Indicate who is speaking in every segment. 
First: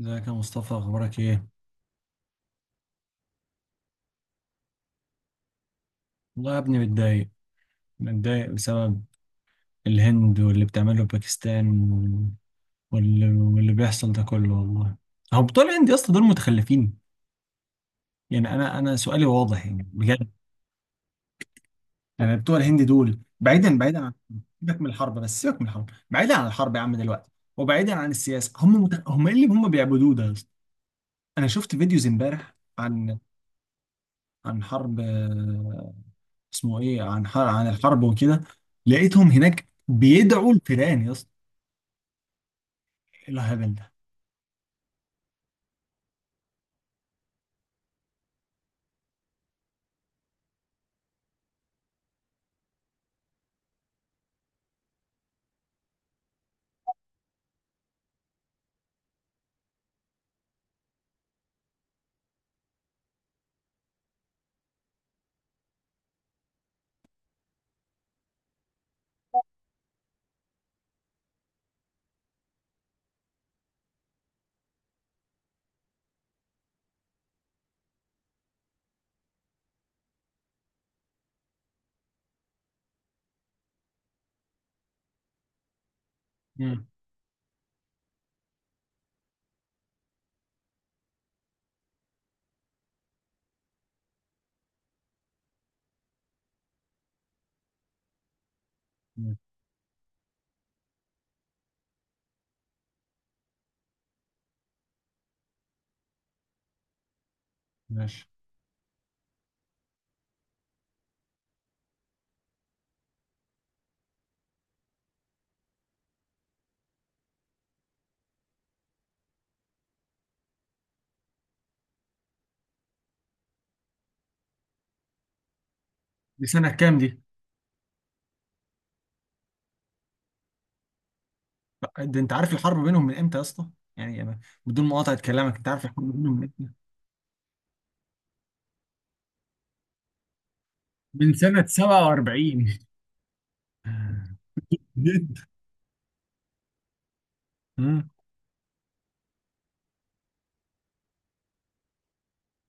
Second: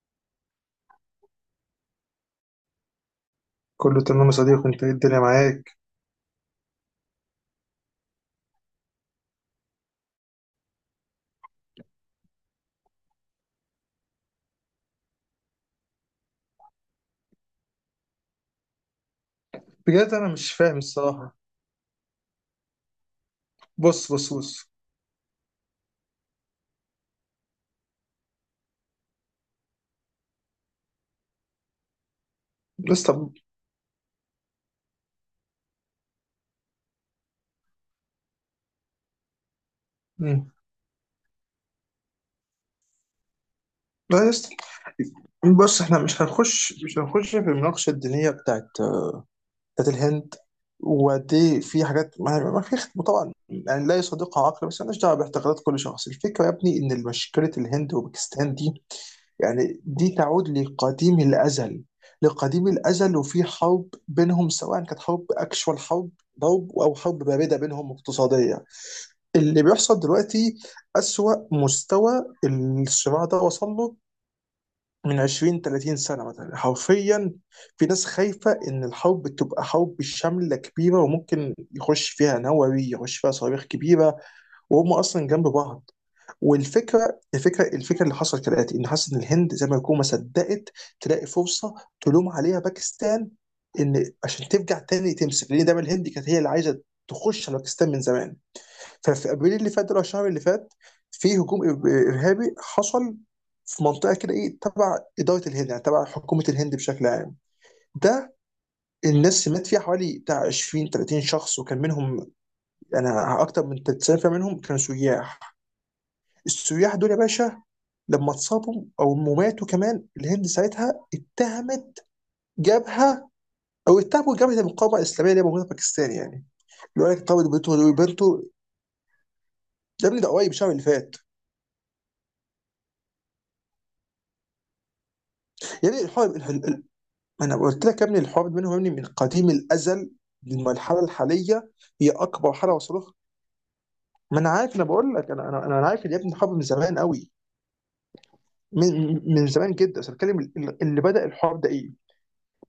Speaker 1: ازيك يا مصطفى؟ اخبارك ايه؟
Speaker 2: كله تمام يا صديقي, انت ايه الدنيا معاك؟
Speaker 1: والله يا ابني متضايق. متضايق بسبب الهند واللي بتعمله باكستان واللي بيحصل ده كله والله. هو بتوع الهند يا اسطى دول متخلفين. يعني انا سؤالي واضح يعني
Speaker 2: بجد انا
Speaker 1: بجد.
Speaker 2: مش فاهم الصراحه.
Speaker 1: يعني بتوع الهند دول بعيدا عن،
Speaker 2: بص بص بص.
Speaker 1: سيبك من الحرب، بس سيبك من الحرب، بعيدا عن الحرب يا عم دلوقتي، وبعيدا عن السياسه. هم ايه اللي هم بيعبدوه ده يا اسطى؟ انا شفت فيديوز امبارح
Speaker 2: بس
Speaker 1: عن،
Speaker 2: طب.
Speaker 1: عن حرب، اسمه ايه، عن الحرب وكده. لقيتهم هناك
Speaker 2: مم.
Speaker 1: بيدعوا الفيران يا اسطى. ايه الهبل ده؟
Speaker 2: لا يا اسطى. بص احنا مش هنخش في المناقشه الدينيه بتاعت الهند. وقد ايه في حاجات ما في طبعا, يعني لا يصدقها عقل, بس مالناش دعوه باعتقادات كل شخص. الفكره يا ابني ان مشكله الهند وباكستان دي يعني دي تعود لقديم الأزل. لقديم الأزل, وفي حرب بينهم سواء كانت حرب أكشوال, حرب ضرب أو حرب باردة بينهم اقتصادية. اللي بيحصل دلوقتي أسوأ مستوى الصراع ده وصل له من 20 30 سنة مثلا, حرفيا. في ناس خايفة إن الحرب تبقى حرب شاملة كبيرة, وممكن يخش فيها نووي, يخش فيها صواريخ كبيرة, وهم أصلا جنب بعض.
Speaker 1: مم.
Speaker 2: والفكره الفكره الفكره اللي حصلت كالاتي, ان حاسس ان الهند زي ما يكون ما صدقت تلاقي فرصه تلوم عليها باكستان, ان عشان ترجع تاني تمسك, لان دايما الهند كانت هي اللي عايزه تخش على باكستان من زمان. ففي
Speaker 1: مم.
Speaker 2: ابريل اللي فات ده, أو الشهر اللي فات, في هجوم ارهابي حصل في منطقه كده ايه تبع اداره الهند, يعني تبع حكومه الهند بشكل عام.
Speaker 1: ماشي.
Speaker 2: ده الناس مات فيها حوالي بتاع 20 30 شخص, وكان منهم انا اكتر من 90% منهم كانوا سياح. السياح دول يا باشا, لما اتصابوا او ماتوا كمان, الهند ساعتها اتهمت جبهه, او اتهموا جبهه المقاومه الاسلاميه اللي هي موجوده في باكستان يعني.
Speaker 1: دي سنة كام
Speaker 2: اللي هو
Speaker 1: دي؟
Speaker 2: لك طب بنته دول بنته يا ابني, ده قريب الشهر اللي فات.
Speaker 1: ده انت عارف الحرب بينهم من امتى يا اسطى؟ يعني أنا، بدون مقاطعة كلامك، انت عارف
Speaker 2: يعني
Speaker 1: الحرب
Speaker 2: الحوار
Speaker 1: بينهم من امتى؟
Speaker 2: انا قلت لك يا ابني الحوار بينهم يا ابني من قديم الازل للمرحله
Speaker 1: من سنة
Speaker 2: الحاليه. هي اكبر حاله
Speaker 1: 47.
Speaker 2: وصلوا لها. ما انا عارف, انا بقول لك,
Speaker 1: جد.
Speaker 2: انا عارف إن يا ابني الحرب من زمان قوي.
Speaker 1: امم
Speaker 2: من زمان جدا, بس بتكلم اللي بدا الحوار ده ايه.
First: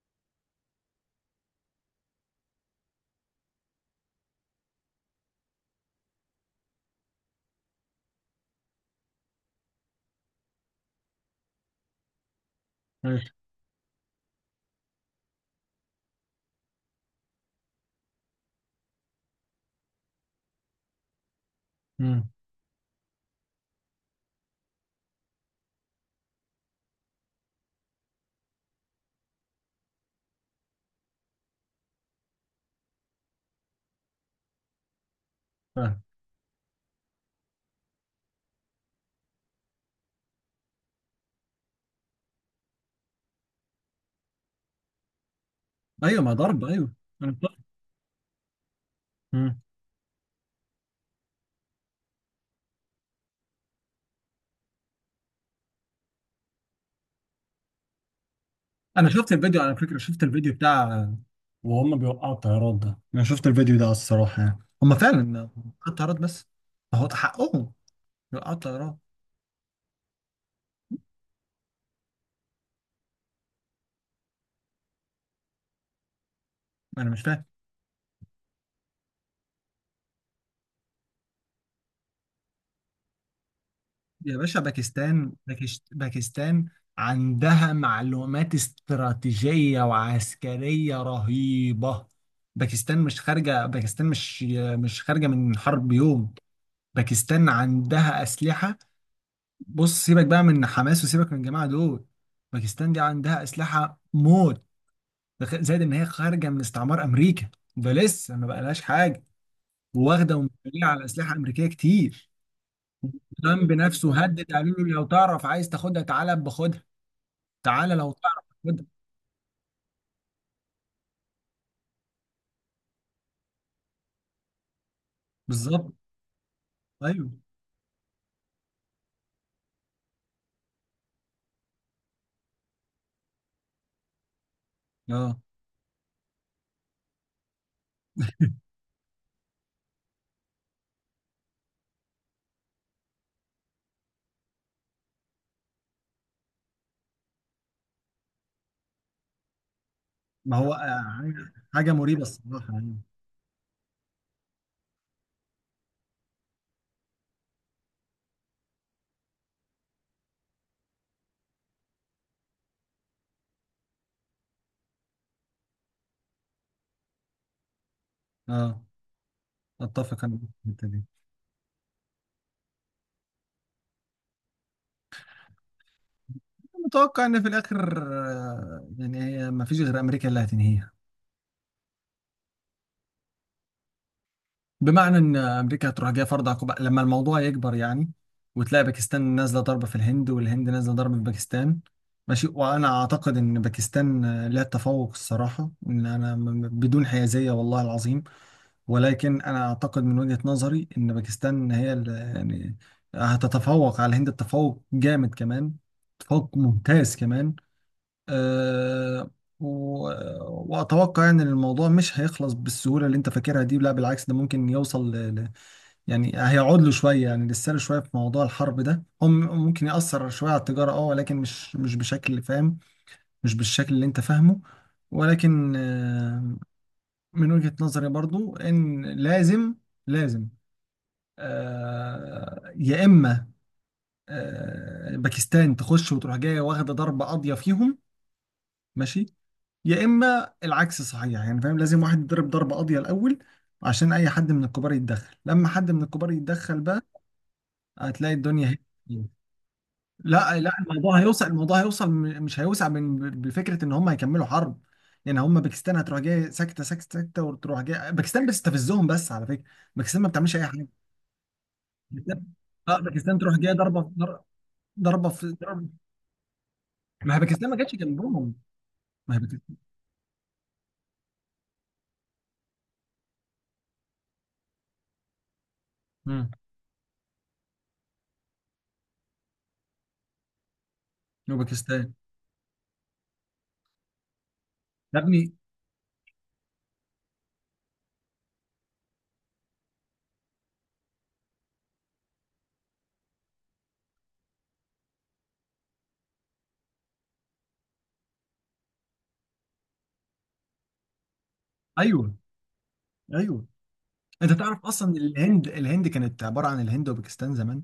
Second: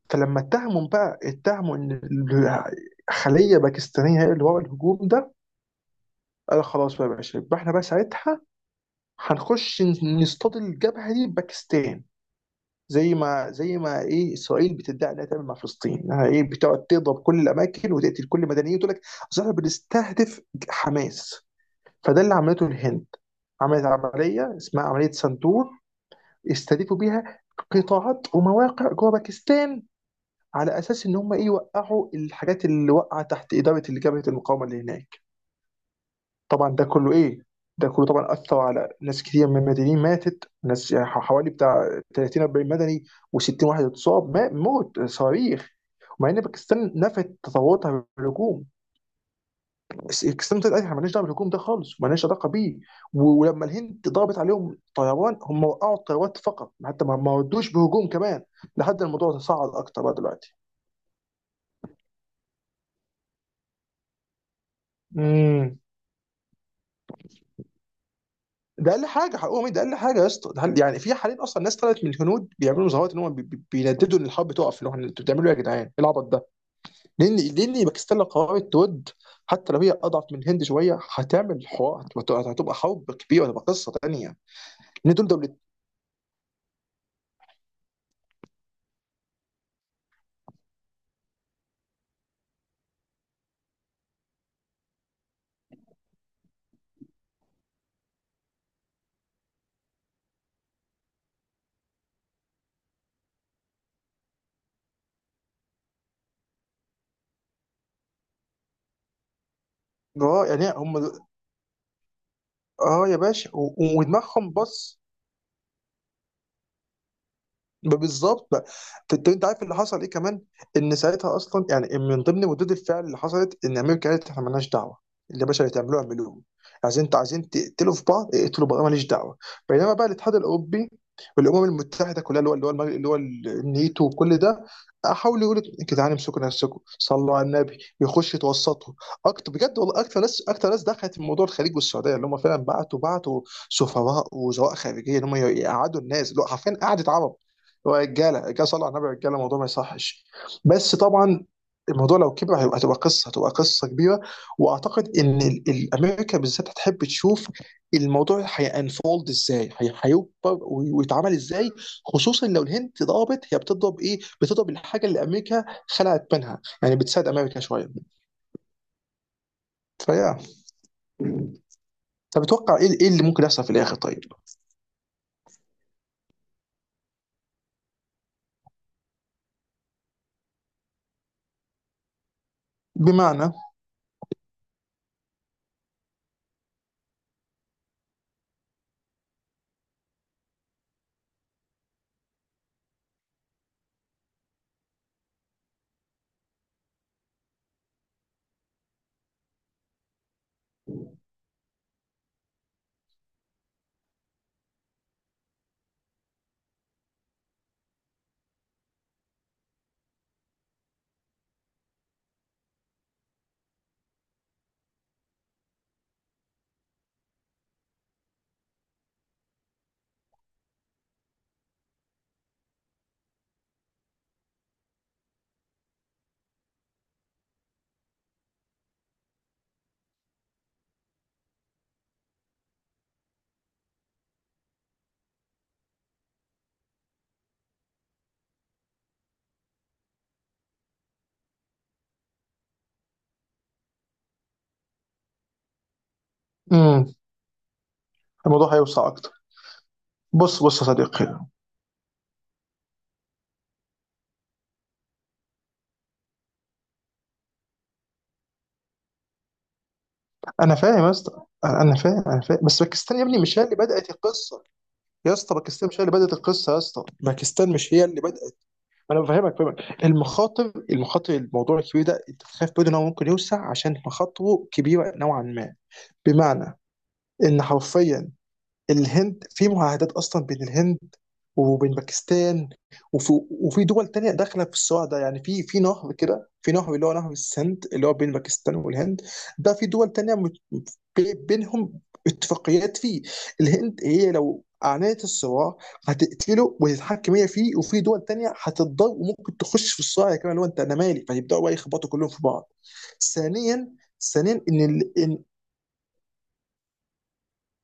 Speaker 2: فلما اتهموا بقى, اتهموا ان خليه باكستانيه هي اللي ورا الهجوم ده. قال خلاص بقى يا باشا, يبقى احنا بقى ساعتها هنخش نصطاد الجبهه دي بباكستان. زي
Speaker 1: أيوة.
Speaker 2: ما زي ما ايه اسرائيل بتدعي انها تعمل مع فلسطين, انها ايه بتقعد تضرب كل الاماكن وتقتل كل المدنيين وتقول لك اصل احنا بنستهدف حماس. فده
Speaker 1: امم
Speaker 2: اللي عملته الهند, عملت عمليه اسمها عمليه سندور, استهدفوا بيها قطاعات ومواقع جوه باكستان على اساس ان هم ايه يوقعوا الحاجات اللي وقعت تحت اداره اللي جبهه المقاومه اللي هناك.
Speaker 1: فاهم.
Speaker 2: طبعا ده كله ايه, ده كله طبعا اثر على ناس كتير من المدنيين, ماتت ناس يعني حوالي بتاع 30 40 مدني, و60 واحد اتصاب موت صواريخ.
Speaker 1: ايوه،
Speaker 2: ومع
Speaker 1: ما
Speaker 2: ان
Speaker 1: ضرب،
Speaker 2: باكستان
Speaker 1: ايوه. انا
Speaker 2: نفت
Speaker 1: فاهم.
Speaker 2: تطوراتها بالهجوم,
Speaker 1: امم
Speaker 2: بس باكستان طلعت قالت احنا مالناش دعوه بالهجوم ده خالص, ومالناش علاقه بيه. ولما الهند ضربت عليهم طيران, هم وقعوا الطيارات فقط, حتى ما ردوش بهجوم كمان, لحد
Speaker 1: انا شفت
Speaker 2: الموضوع
Speaker 1: الفيديو
Speaker 2: تصاعد
Speaker 1: على فكرة،
Speaker 2: اكتر بقى
Speaker 1: شفت الفيديو
Speaker 2: دلوقتي.
Speaker 1: بتاع وهم بيوقعوا الطيارات ده. انا شوفت الفيديو ده على الصراحة، يعني هم فعلا وقعوا
Speaker 2: مم.
Speaker 1: الطيارات، بس هو ده حقهم. العطلة يا
Speaker 2: ده
Speaker 1: رب.
Speaker 2: اقل حاجه حقهم ايه, ده اقل حاجه يا اسطى, يعني في حاليا اصلا ناس طلعت من الهنود بيعملوا مظاهرات ان هم بينددوا ان الحرب تقف, اللي هو انتوا بتعملوا ايه يا جدعان؟ ايه العبط ده؟
Speaker 1: أنا مش
Speaker 2: لان
Speaker 1: فاهم.
Speaker 2: لان باكستان لو قررت تود, حتى لو هي اضعف من الهند شويه هتعمل حوار, هتبقى حرب كبيره, هتبقى قصه
Speaker 1: يا
Speaker 2: تانيه.
Speaker 1: باشا
Speaker 2: ان دول
Speaker 1: باكستان،
Speaker 2: دولتين.
Speaker 1: باكستان عندها معلومات استراتيجية وعسكرية رهيبة. باكستان مش خارجة، باكستان مش، مش خارجة من حرب يوم. باكستان عندها أسلحة. بص سيبك بقى من حماس وسيبك من الجماعة دول. باكستان دي عندها أسلحة موت. زائد إن هي خارجة من استعمار أمريكا. ده لسه ما بقالهاش حاجة. واخدة
Speaker 2: اه, يعني
Speaker 1: ومتكلة على
Speaker 2: هم.
Speaker 1: أسلحة أمريكية كتير.
Speaker 2: اه يا باشا,
Speaker 1: ترامب نفسه هدد،
Speaker 2: ودماغهم
Speaker 1: قالوا له
Speaker 2: بص.
Speaker 1: لو تعرف عايز تاخدها تعالى باخدها، تعالى
Speaker 2: ما
Speaker 1: لو تعرف
Speaker 2: بالظبط بقى.
Speaker 1: تاخدها.
Speaker 2: انت عارف اللي حصل ايه كمان, ان ساعتها اصلا يعني من ضمن ردود الفعل اللي حصلت, ان امريكا قالت احنا مالناش دعوه. اللي يا باشا اللي
Speaker 1: بالظبط.
Speaker 2: تعملوه اعملوه. عايزين, انت
Speaker 1: ايوه.
Speaker 2: عايزين تقتلوا في بعض, اقتلوا بعض, أنا ماليش دعوه. بينما بقى الاتحاد الاوروبي والامم المتحده كلها, اللي هو اللي هو النيتو وكل ده,
Speaker 1: اه.
Speaker 2: حاولوا يقولوا يا جدعان امسكوا نفسكم, صلوا على النبي, يخش يتوسطوا اكتر. بجد والله, اكتر ناس دخلت في موضوع الخليج والسعوديه, اللي هم فعلا بعتوا سفراء وزراء خارجيه, ان هم يقعدوا الناس, اللي هو حرفيا قعدت عرب. هو رجاله صلى على النبي, رجاله الموضوع ما يصحش.
Speaker 1: ما هو
Speaker 2: بس طبعا
Speaker 1: حاجه، حاجة
Speaker 2: الموضوع
Speaker 1: مريبه
Speaker 2: لو كبر
Speaker 1: الصراحه
Speaker 2: هيبقى, هتبقى
Speaker 1: يعني.
Speaker 2: قصه, هتبقى قصه كبيره. واعتقد ان امريكا بالذات هتحب تشوف الموضوع هينفولد ازاي, هيكبر ويتعمل ازاي. خصوصا لو الهند ضربت هي بتضرب ايه, بتضرب الحاجه اللي امريكا خلعت منها, يعني بتساعد امريكا شويه.
Speaker 1: اه، اتفق انا
Speaker 2: فيا
Speaker 1: في الحته دي.
Speaker 2: طب اتوقع ايه اللي ممكن يحصل في الاخر طيب؟
Speaker 1: متوقع ان في الاخر يعني هي ما فيش غير امريكا اللي هتنهيها.
Speaker 2: بمعنى.
Speaker 1: بمعنى ان امريكا هتروح جايه فرض عقوبه لما الموضوع يكبر يعني، وتلاقي باكستان نازله ضربه في الهند، والهند نازله ضربه في باكستان. ماشي. وانا اعتقد ان باكستان لها تفوق الصراحه، ان انا بدون حيازيه والله العظيم. ولكن انا اعتقد من وجهة نظري ان باكستان هي يعني هتتفوق على الهند تفوق جامد كمان، تفوق ممتاز كمان. أه. و... واتوقع يعني ان الموضوع مش هيخلص بالسهوله اللي انت فاكرها دي. لا، بالعكس، ده ممكن يوصل يعني هيقعد له شويه، يعني لسانه شويه في موضوع الحرب ده، هم ممكن ياثر شويه على التجاره، اه، ولكن مش بشكل فاهم، مش بالشكل اللي انت فاهمه. ولكن من وجهة نظري برضو ان لازم، لازم، يا اما باكستان تخش وتروح جايه واخده ضربه قاضيه فيهم، ماشي، يا اما العكس صحيح يعني، فاهم؟ لازم واحد يضرب ضربه قاضيه الاول عشان اي حد من الكبار يتدخل. لما حد من الكبار يتدخل
Speaker 2: امم.
Speaker 1: بقى هتلاقي الدنيا،
Speaker 2: الموضوع هيوسع
Speaker 1: هي.
Speaker 2: اكتر.
Speaker 1: لا
Speaker 2: بص
Speaker 1: لا،
Speaker 2: بص يا
Speaker 1: الموضوع
Speaker 2: صديقي.
Speaker 1: هيوصل، الموضوع هيوصل، مش هيوسع، من بفكره ان هم هيكملوا حرب. يعني هم، باكستان هتروح جايه ساكته ساكته ساكته، وتروح جايه. باكستان بتستفزهم بس على فكره، باكستان ما بتعملش اي
Speaker 2: انا
Speaker 1: حاجه.
Speaker 2: فاهم يا اسطى, أنا فاهم, انا
Speaker 1: باكستان-
Speaker 2: فاهم, بس
Speaker 1: اه
Speaker 2: باكستان يا ابني
Speaker 1: باكستان تروح
Speaker 2: مش هي
Speaker 1: جايه
Speaker 2: اللي بدات
Speaker 1: ضربه،
Speaker 2: القصه.
Speaker 1: ضربه
Speaker 2: يا
Speaker 1: في
Speaker 2: اسطى
Speaker 1: ضربه.
Speaker 2: باكستان مش هي اللي بدات القصه, يا اسطى
Speaker 1: ما هي
Speaker 2: باكستان
Speaker 1: باكستان ما
Speaker 2: مش
Speaker 1: جاتش
Speaker 2: هي اللي
Speaker 1: جنبهم.
Speaker 2: بدات. انا
Speaker 1: ما هي
Speaker 2: بفهمك, فاهمك
Speaker 1: باكستان.
Speaker 2: المخاطر, المخاطر الموضوع الكبير ده, انت تخاف برضه ان هو ممكن يوسع عشان مخاطره كبيره نوعا ما.
Speaker 1: امم
Speaker 2: بمعنى ان حرفيا الهند في معاهدات اصلا بين الهند وبين
Speaker 1: وباكستان
Speaker 2: باكستان. وفي دول تانية داخلة في الصراع ده,
Speaker 1: يا
Speaker 2: يعني
Speaker 1: ابني.
Speaker 2: في نهر كده, في نهر اللي هو نهر السند اللي هو بين باكستان والهند. ده في دول تانية بينهم اتفاقيات فيه. الهند هي لو أعلنت الصراع هتقتله وتتحكم هي فيه, وفي دول تانية هتتضر وممكن تخش في الصراع كمان, اللي هو انت انا مالي, فيبداوا بقى يخبطوا كلهم
Speaker 1: ايوه.
Speaker 2: في بعض.
Speaker 1: ايوه.
Speaker 2: ثانيا,
Speaker 1: انت
Speaker 2: ثانيا, ان
Speaker 1: تعرف اصلا إن
Speaker 2: إن
Speaker 1: الهند، الهند كانت عباره عن الهند وباكستان زمان؟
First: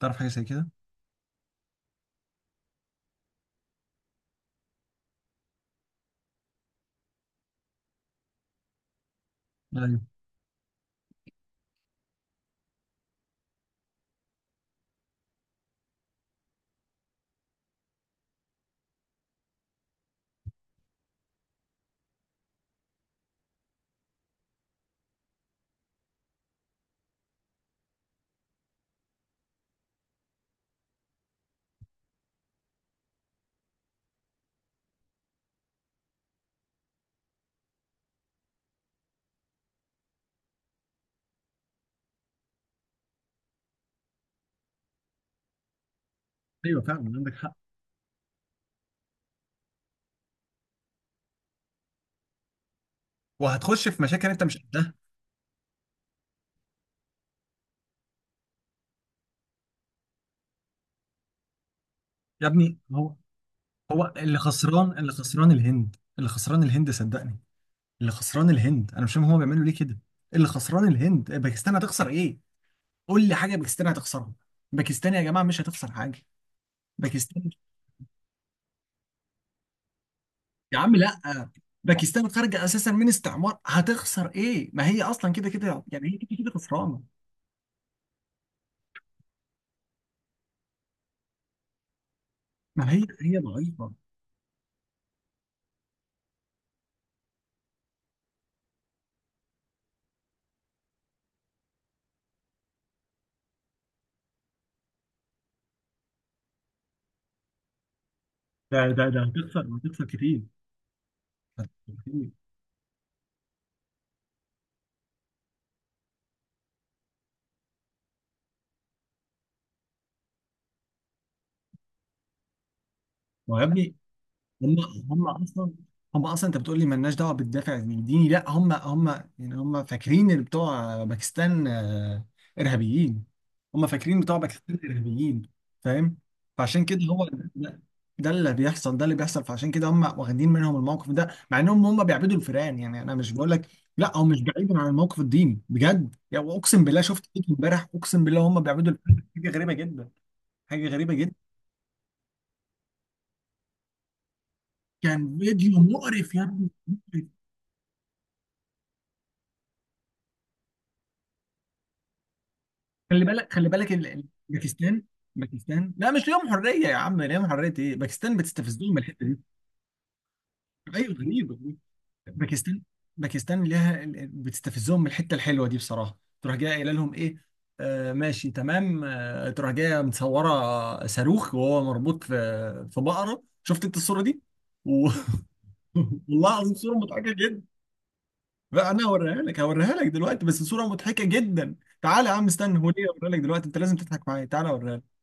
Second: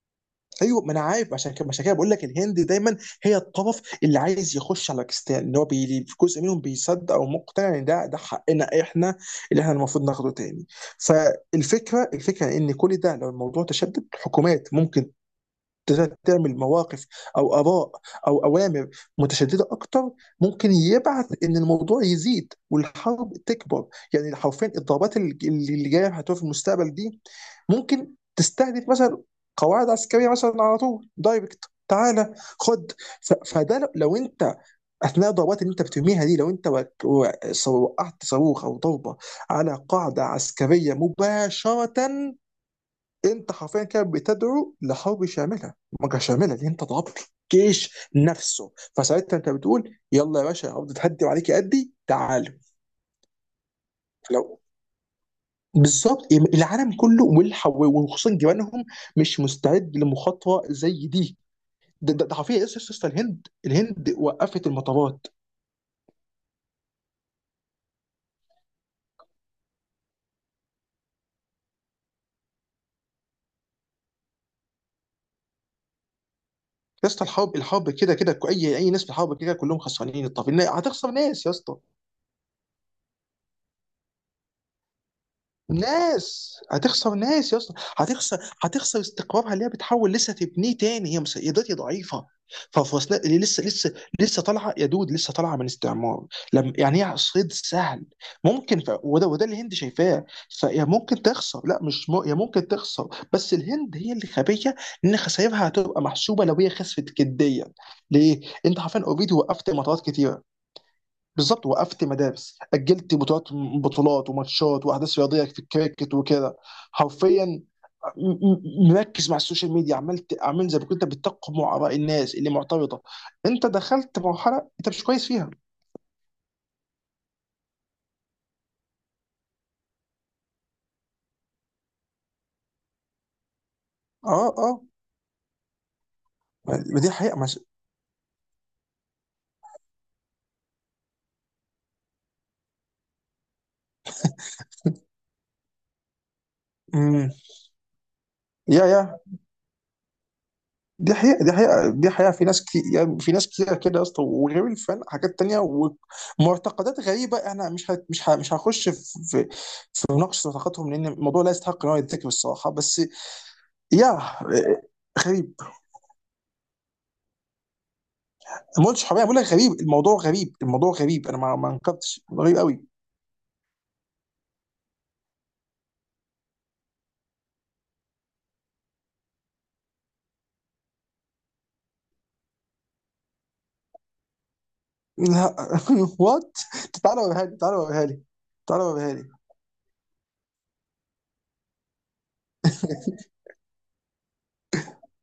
Speaker 1: تعرف حاجه زي كده؟
Speaker 2: ايوه, ما انا عارف, عشان كده, عشان كده, بقول لك الهند دايما هي الطرف اللي عايز يخش على باكستان, اللي هو في جزء منهم بيصدق او مقتنع ان ده حقنا احنا, اللي احنا المفروض
Speaker 1: ايوه.
Speaker 2: ناخده تاني. فالفكره ان كل ده لو الموضوع تشدد, الحكومات ممكن تقدر تعمل مواقف او اراء او اوامر متشدده اكتر, ممكن يبعث ان الموضوع يزيد والحرب تكبر. يعني حرفيا الضربات اللي جايه هتبقى في المستقبل دي, ممكن تستهدف مثلا قواعد عسكريه مثلا على طول دايركت. تعالى خد, فده لو انت, اثناء الضربات اللي انت بترميها دي, لو انت وقعت صاروخ او ضربه على قاعده عسكريه مباشره, انت حرفيا كده بتدعو لحرب شامله, مجر شامله, اللي
Speaker 1: ايوه
Speaker 2: انت
Speaker 1: فعلا
Speaker 2: ضربت
Speaker 1: عندك حق.
Speaker 2: الجيش نفسه, فساعتها انت بتقول يلا يا باشا, ارض تهدي وعليك قدي تعالوا.
Speaker 1: وهتخش في مشاكل انت مش
Speaker 2: لو
Speaker 1: قدها.
Speaker 2: بالظبط العالم كله, وخصوصا جيرانهم مش مستعد لمخاطره زي دي. ده
Speaker 1: يا
Speaker 2: حرفيا يا
Speaker 1: ابني
Speaker 2: اسطى, يا اسطى
Speaker 1: هو،
Speaker 2: الهند
Speaker 1: هو
Speaker 2: الهند
Speaker 1: اللي
Speaker 2: وقفت
Speaker 1: خسران، اللي
Speaker 2: المطارات.
Speaker 1: خسران الهند، اللي خسران الهند صدقني. اللي خسران الهند، انا مش فاهم هما بيعملوا ليه كده. اللي خسران الهند. باكستان هتخسر ايه؟ قول لي حاجه باكستان هتخسرها. باكستان يا جماعه مش هتخسر حاجه.
Speaker 2: يا اسطى
Speaker 1: باكستان
Speaker 2: الحرب, الحرب كده كده اي ناس في الحرب كده كلهم خسرانين, الطرفين
Speaker 1: يا عم
Speaker 2: هتخسر
Speaker 1: لا،
Speaker 2: ناس يا اسطى.
Speaker 1: باكستان خارجه اساسا من استعمار، هتخسر ايه؟ ما هي اصلا كده كده يعني، هي كده كده
Speaker 2: ناس
Speaker 1: خسرانه.
Speaker 2: هتخسر ناس يا اسطى, هتخسر استقرارها اللي هي بتحاول لسه تبنيه تاني, هي هي دلوقتي ضعيفه.
Speaker 1: ما
Speaker 2: ففي
Speaker 1: هي هي
Speaker 2: اللي لسه
Speaker 1: ضعيفه.
Speaker 2: لسه لسه طالعه يا دود, لسه طالعه من استعمار, لما يعني هي صيد سهل. ممكن وده اللي الهند شايفاه. فهي ممكن تخسر, لا مش هي ممكن تخسر, بس الهند هي اللي خبيه ان خسائرها هتبقى محسوبه لو هي خسفت جديا. ليه؟
Speaker 1: ده
Speaker 2: انت حرفيا
Speaker 1: ده ده
Speaker 2: اوريدي
Speaker 1: هتخسر،
Speaker 2: وقفت
Speaker 1: هتخسر
Speaker 2: مطارات كتير.
Speaker 1: كتير.
Speaker 2: بالظبط,
Speaker 1: هتخسر
Speaker 2: وقفت
Speaker 1: كتير.
Speaker 2: مدارس, اجلت بطولات, بطولات وماتشات واحداث رياضيه في الكريكت وكده. حرفيا مركز مع السوشيال ميديا, عملت زي ما كنت بتقمع اراء الناس اللي معترضه,
Speaker 1: ما هو يا
Speaker 2: انت
Speaker 1: ابني،
Speaker 2: دخلت مرحله
Speaker 1: هم،
Speaker 2: انت مش كويس
Speaker 1: هم
Speaker 2: فيها.
Speaker 1: اصلا، هم اصلا، انت بتقول لي مالناش دعوه بالدافع الديني، لا هم، هم، يعني هم فاكرين اللي بتوع باكستان ارهابيين. هم فاكرين بتوع
Speaker 2: اه اه.
Speaker 1: باكستان ارهابيين، فاهم؟ فعشان
Speaker 2: ما
Speaker 1: كده
Speaker 2: دي
Speaker 1: هو
Speaker 2: حقيقه مش...
Speaker 1: ده, ده اللي بيحصل، ده اللي بيحصل، فعشان كده هم واخدين منهم الموقف ده، مع انهم هم بيعبدوا الفئران. يعني انا مش بقول لك، لا هو مش بعيد عن الموقف الديني بجد، يعني اقسم بالله شفت
Speaker 2: مم.
Speaker 1: فيديو امبارح اقسم بالله هم
Speaker 2: يا
Speaker 1: بيعبدوا
Speaker 2: يا
Speaker 1: الفئران. حاجه غريبه جدا، حاجه
Speaker 2: دي
Speaker 1: غريبه جدا.
Speaker 2: حقيقه, دي حقيقه, دي حقيقه في ناس كتير, يعني في ناس كتير كده يا اسطى, وغير الفن
Speaker 1: كان
Speaker 2: حاجات تانية
Speaker 1: فيديو مقرف يا ابني.
Speaker 2: ومعتقدات غريبه, احنا مش هخش في في, في مناقشه معتقداتهم, لان الموضوع لا يستحق ان هو يتذكر الصراحه بس.
Speaker 1: خلي بالك، خلي بالك
Speaker 2: يا
Speaker 1: باكستان،
Speaker 2: غريب,
Speaker 1: باكستان، لا مش ليهم حريه يا عم، ليهم حريه ايه، باكستان
Speaker 2: ما
Speaker 1: بتستفزهم من
Speaker 2: قلتش حرامية,
Speaker 1: الحته
Speaker 2: بقول
Speaker 1: دي.
Speaker 2: لك غريب الموضوع, غريب الموضوع
Speaker 1: ايوه
Speaker 2: غريب, انا ما
Speaker 1: غريب.
Speaker 2: ما انكرتش, غريب
Speaker 1: باكستان،
Speaker 2: قوي.
Speaker 1: باكستان ليها بتستفزهم من الحته الحلوه دي بصراحه. تروح جايه قايله لهم ايه؟ آه ماشي تمام، آه تروح جايه متصوره صاروخ وهو مربوط في، في بقره، شفت انت الصوره دي؟ و-
Speaker 2: لا
Speaker 1: والله
Speaker 2: وات.
Speaker 1: العظيم صوره
Speaker 2: تعالى
Speaker 1: مضحكه
Speaker 2: وريها لي,
Speaker 1: جدا.
Speaker 2: تعالى وريها لي, تعالى
Speaker 1: بقى انا
Speaker 2: وريها لي.
Speaker 1: هوريها لك، هوريها لك دلوقتي، بس صوره مضحكه جدا. تعالى يا عم استنى، هو ليه هوريها لك دلوقتي، انت لازم تضحك معايا، تعالى اوريها.